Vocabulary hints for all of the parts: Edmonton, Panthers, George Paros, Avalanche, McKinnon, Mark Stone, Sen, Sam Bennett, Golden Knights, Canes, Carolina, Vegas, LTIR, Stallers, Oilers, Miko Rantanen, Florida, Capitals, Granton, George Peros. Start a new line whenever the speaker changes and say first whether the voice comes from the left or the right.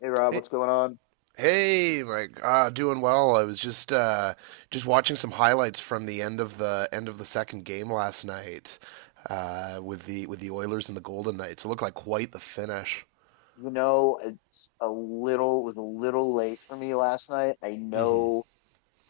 left: Hey Rob,
right: Hey,
left: what's going on?
right: hey, Mike. Doing well. I was just watching some highlights from the end of the second game last night with the Oilers and the Golden Knights. It looked like quite the finish.
left: It's a little was a little late for me last night. I
right: Hmm.
left: know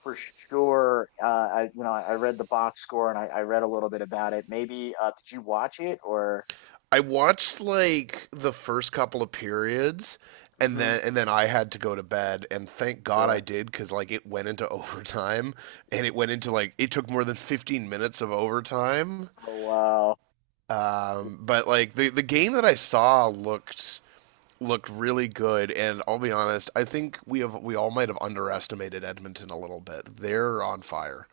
left: for sure. I I read the box score and I read a little bit about it. Maybe did you watch it or?
right: I watched like the first couple of periods, and
left: Mm-hmm.
right: then and then I had to go to bed. And thank God I
left: Sure.
right: did, because like it went into overtime, and it went into like it took more than 15 minutes of overtime.
left: Oh wow. Yeah,
right: But like the game that I saw looked really good, and I'll be honest, I think we all might have underestimated Edmonton a little bit. They're on fire.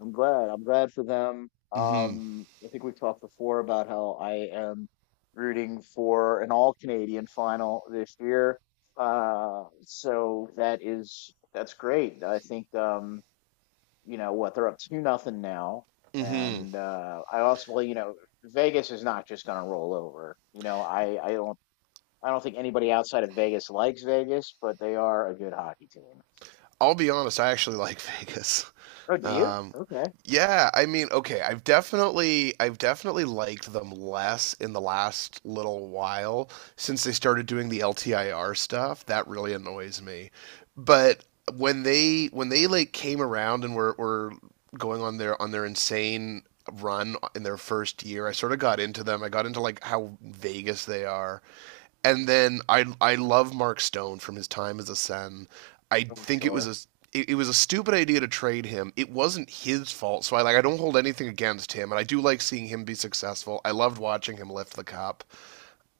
left: I'm glad. I'm glad for them.
right: Mm-hmm.
left: I think we've talked before about how I am rooting for an all Canadian final this year. So that's great. I think what, they're up two nothing now,
right: Mm-hmm.
left: and I also. Well, Vegas is not just going to roll over. You know, I don't. I don't think anybody outside of Vegas likes Vegas, but they are a good hockey team.
right: I'll be honest, I actually like Vegas.
left: Oh, do you?
right: Um,
left: Okay.
right: yeah, I mean, okay, I've definitely liked them less in the last little while since they started doing the LTIR stuff. That really annoys me. But when they like came around and were going on their insane run in their first year, I sort of got into them. I got into like how Vegas they are, and then I love Mark Stone from his time as a Sen. I
left: Oh,
right: think it was
left: sure.
right: a it, it was a stupid idea to trade him. It wasn't his fault, so I, like, I don't hold anything against him, and I do like seeing him be successful. I loved watching him lift the cup.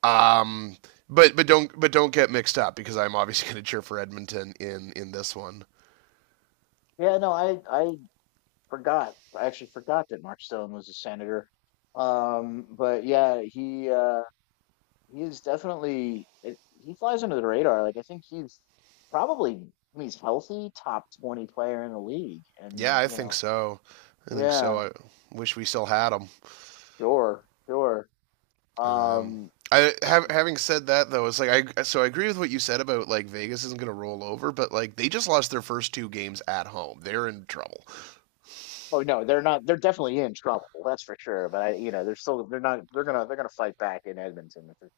right: Um, but don't get mixed up because I'm obviously going to cheer for Edmonton in this one.
left: Yeah, no, I forgot. I actually forgot that Mark Stone was a senator. But yeah, he he's definitely he flies under the radar. Like I think he's probably, when he's healthy, top 20 player in the league.
right: Yeah,
left: And
right: I
left: you
right: think
left: know,
right: so. I think so.
left: yeah,
right: I wish we still had him.
left: sure, sure.
right: Um,
left: Um,
right: I
left: s-
right: have, having said that though, it's like I agree with what you said about like Vegas isn't going to roll over, but like they just lost their first two games at home. They're in trouble.
left: oh no, they're not. They're definitely in trouble. That's for sure. But I, you know, they're still. They're not they're gonna fight back in Edmonton for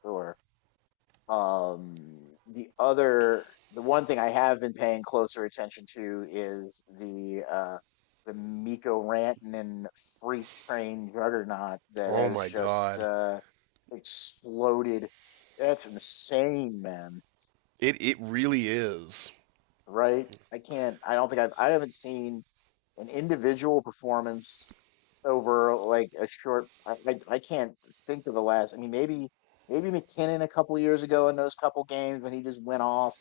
left: sure. Um, the other, the one thing I have been paying closer attention to is the Miko Rantanen freight train juggernaut that
right: Oh
left: has
right: my
left: just
right: god.
left: exploded. That's insane, man.
right: It really is.
left: Right? I can't. I don't think I've. I haven't seen an individual performance over like a short. I can't think of the last. I mean, maybe McKinnon a couple of years ago in those couple games when he just went off.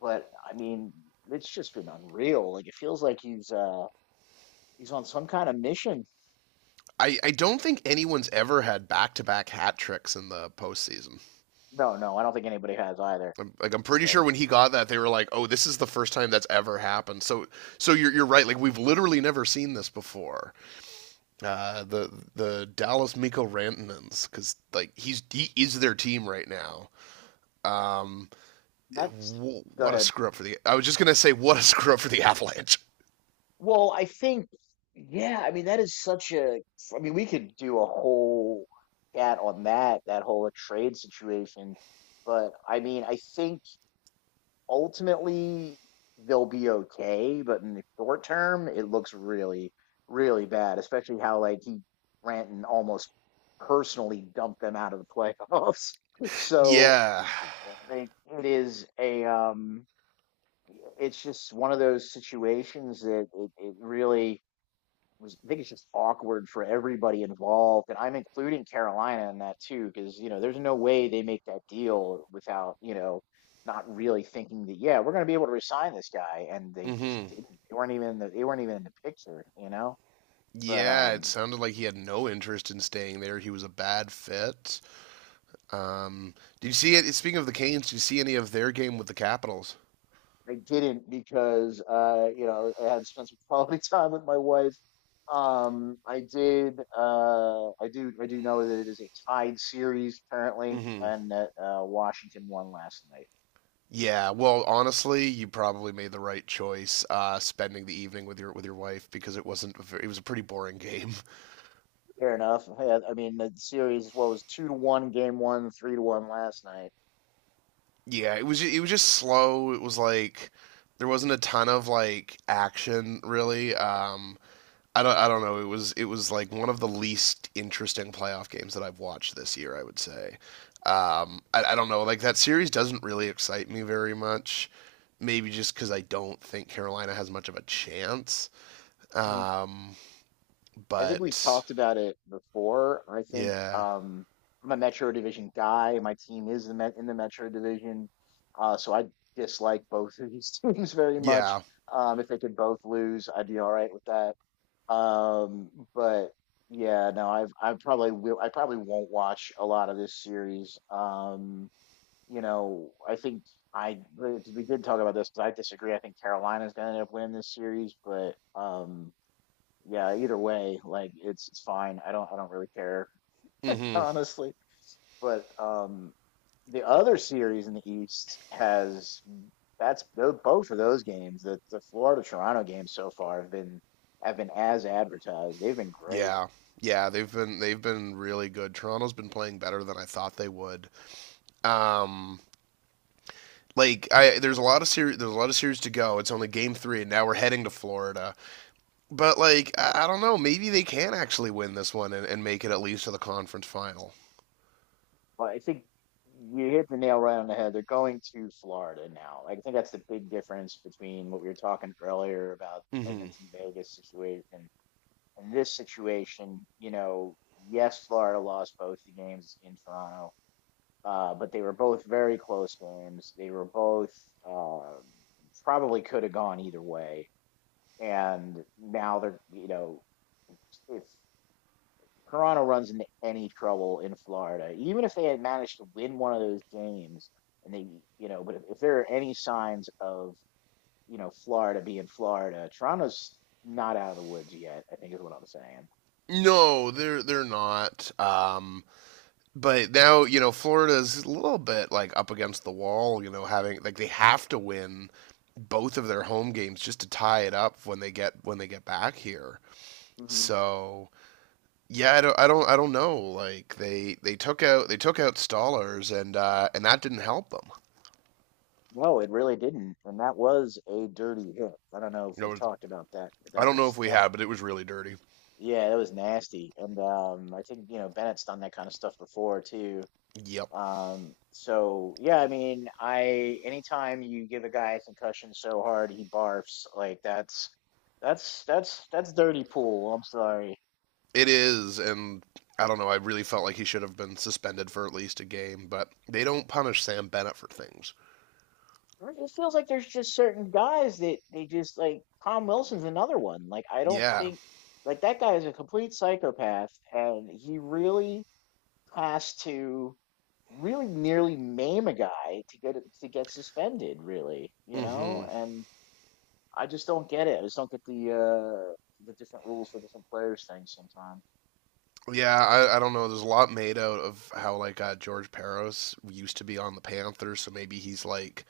left: But I mean, it's just been unreal. Like it feels like he's he's on some kind of mission.
right: I don't think anyone's ever had back to back hat tricks in the postseason.
left: No, no, I don't think anybody has either.
right: I'm pretty sure
left: So
right: when he got that, they were like, "Oh, this is the first time that's ever happened." So you're right. Like we've literally never seen this before. The Dallas Miko Rantanens, because like he is their team right now. Um,
left: that's
right: w-
left: go
right: what a
left: ahead.
right: screw up for the. I was just gonna say what a screw up for the Avalanche.
left: Well, I think, yeah, I mean, that is such a, I mean, we could do a whole chat on that, that whole trade situation. But I mean, I think ultimately they'll be okay. But in the short term, it looks really, really bad, especially how Granton almost personally dumped them out of the playoffs. So
right: Yeah.
left: like it is a, it's just one of those situations it really, was. I think it's just awkward for everybody involved, and I'm including Carolina in that too, because you know there's no way they make that deal without you know not really thinking that, yeah, we're going to be able to resign this guy, and they just
right: Mm-hmm.
left: didn't. They weren't even in the, they weren't even in the picture, you know. But
right: Yeah, it sounded like he had no interest in staying there. He was a bad fit. Um, did you see it? Speaking of the Canes, did you see any of their game with the Capitals?
left: they didn't, because you know I had to spend some quality time with my wife. I did. I do know that it is a tied series currently,
right: Mm-hmm.
left: and that Washington won last night.
right: Yeah, well, honestly, you probably made the right choice spending the evening with your wife because it wasn't a ver- it was a pretty boring game.
left: Fair enough. Yeah, I mean the series, what was, two to one game one, three to one last night.
right: Yeah, it was just slow. It was like there wasn't a ton of like action really. I don't know. It was like one of the least interesting playoff games that I've watched this year, I would say. I don't know. Like that series doesn't really excite me very much. Maybe just because I don't think Carolina has much of a chance.
left: Hmm.
right: Um,
left: I think we've
right: but
left: talked about it before. I think
right: yeah,
left: I'm a Metro Division guy. My team is the Met in the Metro Division, so I dislike both of these teams very much.
right: yeah,
left: If they could both lose, I'd be all right with that. But yeah, no, I've. I probably will. I probably won't watch a lot of this series. You know, I think I we did talk about this because I disagree. I think Carolina's going to end up winning this series, but yeah, either way, like it's fine. I don't really care
right: hmm,
left: honestly. But the other series in the East has that's tho- both of those games. The Florida Toronto games so far have been as advertised. They've been great.
right: yeah, yeah. They've been really good. Toronto's been playing better than I thought they would. Um, like I there's a lot of series there's a lot of series to go. It's only game three, and now we're heading to Florida. But like I don't know, maybe they can actually win this one and make it at least to the conference final.
left: Well, I think you hit the nail right on the head. They're going to Florida now. Like, I think that's the big difference between what we were talking earlier about
right: Hmm.
left: Edmonton Vegas situation and this situation. You know, yes, Florida lost both the games in Toronto, but they were both very close games. They were both uh, probably could have gone either way. And now they're, you know, if Toronto runs into any trouble in Florida, even if they had managed to win one of those games, and they, you know, but if there are any signs of, you know, Florida being Florida, Toronto's not out of the woods yet, I think is what I'm saying.
right: No, they're not. But now Florida's a little bit like up against the wall. You know, having like they have to win both of their home games just to tie it up when they get back here.
left: Hmm.
right: So. Yeah, I don't know. Like they took out Stallers, and and that didn't help them.
left: No, it really didn't, and that was a dirty hit. I don't know if
right: You
left: we've
right: know,
left: talked about that, but
right: I don't know if we had, but it was really dirty.
left: yeah, that was nasty. And I think, you know, Bennett's done that kind of stuff before too.
right: Yep,
left: So yeah, I mean, I, anytime you give a guy a concussion so hard he barfs, like that's dirty pool. I'm sorry.
right: it is, and I don't know. I really felt like he should have been suspended for at least a game, but they don't punish Sam Bennett for things.
left: It feels like there's just certain guys that they just, like Tom Wilson's another one. Like I don't
right: Yeah,
left: think, like that guy is a complete psychopath and he really has to really nearly maim a guy to get it to get suspended, really, you know?
right: hmm,
left: And I just don't get it. I just don't get the different rules for different players things sometimes.
right: yeah. I don't know. There's a lot made out of how like George Peros used to be on the Panthers, so maybe he's like,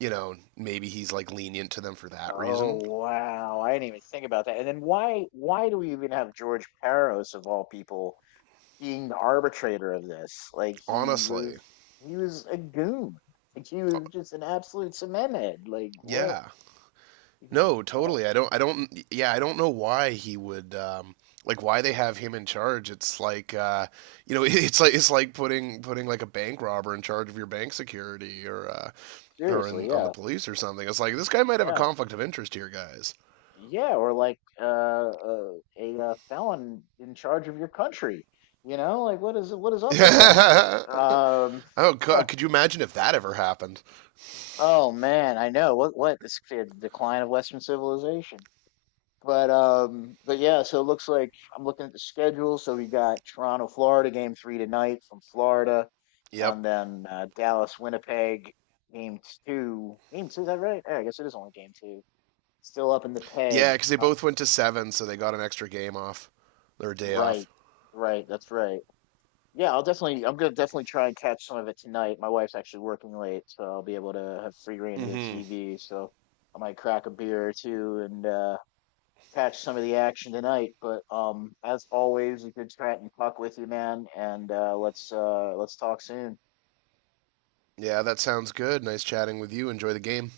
right: you know, maybe he's like lenient to them for that
left: Oh
right: reason.
left: wow, I didn't even think about that. And then why do we even have George Paros of all people being the arbitrator of this? Like he
right: Honestly,
left: was. He was a goon. Like he was just an absolute cement head. Like what?
right: yeah.
left: You-
right: No,
left: well,
right: totally. I don't. I don't. Yeah, I don't know why he would. Like why they have him in charge. It's like it's like putting like a bank robber in charge of your bank security or
left: seriously,
right: on the
left: yeah,
right: police or something. It's like this guy might have a
left: yeah.
right: conflict of interest here, guys.
left: Yeah, or like a felon in charge of your country. You know, like what is up with that? Um,
right: Oh, could you imagine if that ever happened?
left: oh man, I know what it's the decline of Western civilization. But yeah, so it looks like I'm looking at the schedule. So we got Toronto, Florida, game three tonight from Florida, and
right: Yep.
left: then Dallas, Winnipeg, game Game two, is that right? Yeah, I guess it is only game two. Still up in the
right: Yeah,
left: peg.
right: because they both went to seven, so they got an extra game off, or a day off.
left: Right, right. That's right. Yeah, I'll definitely. I'm gonna definitely try and catch some of it tonight. My wife's actually working late, so I'll be able to have free reign of the
right: Hmm.
left: TV. So I might crack a beer or two and catch some of the action tonight. But as always, a good chat and talk with you, man. And let's talk soon.
right: Yeah, that sounds good. Nice chatting with you. Enjoy the game.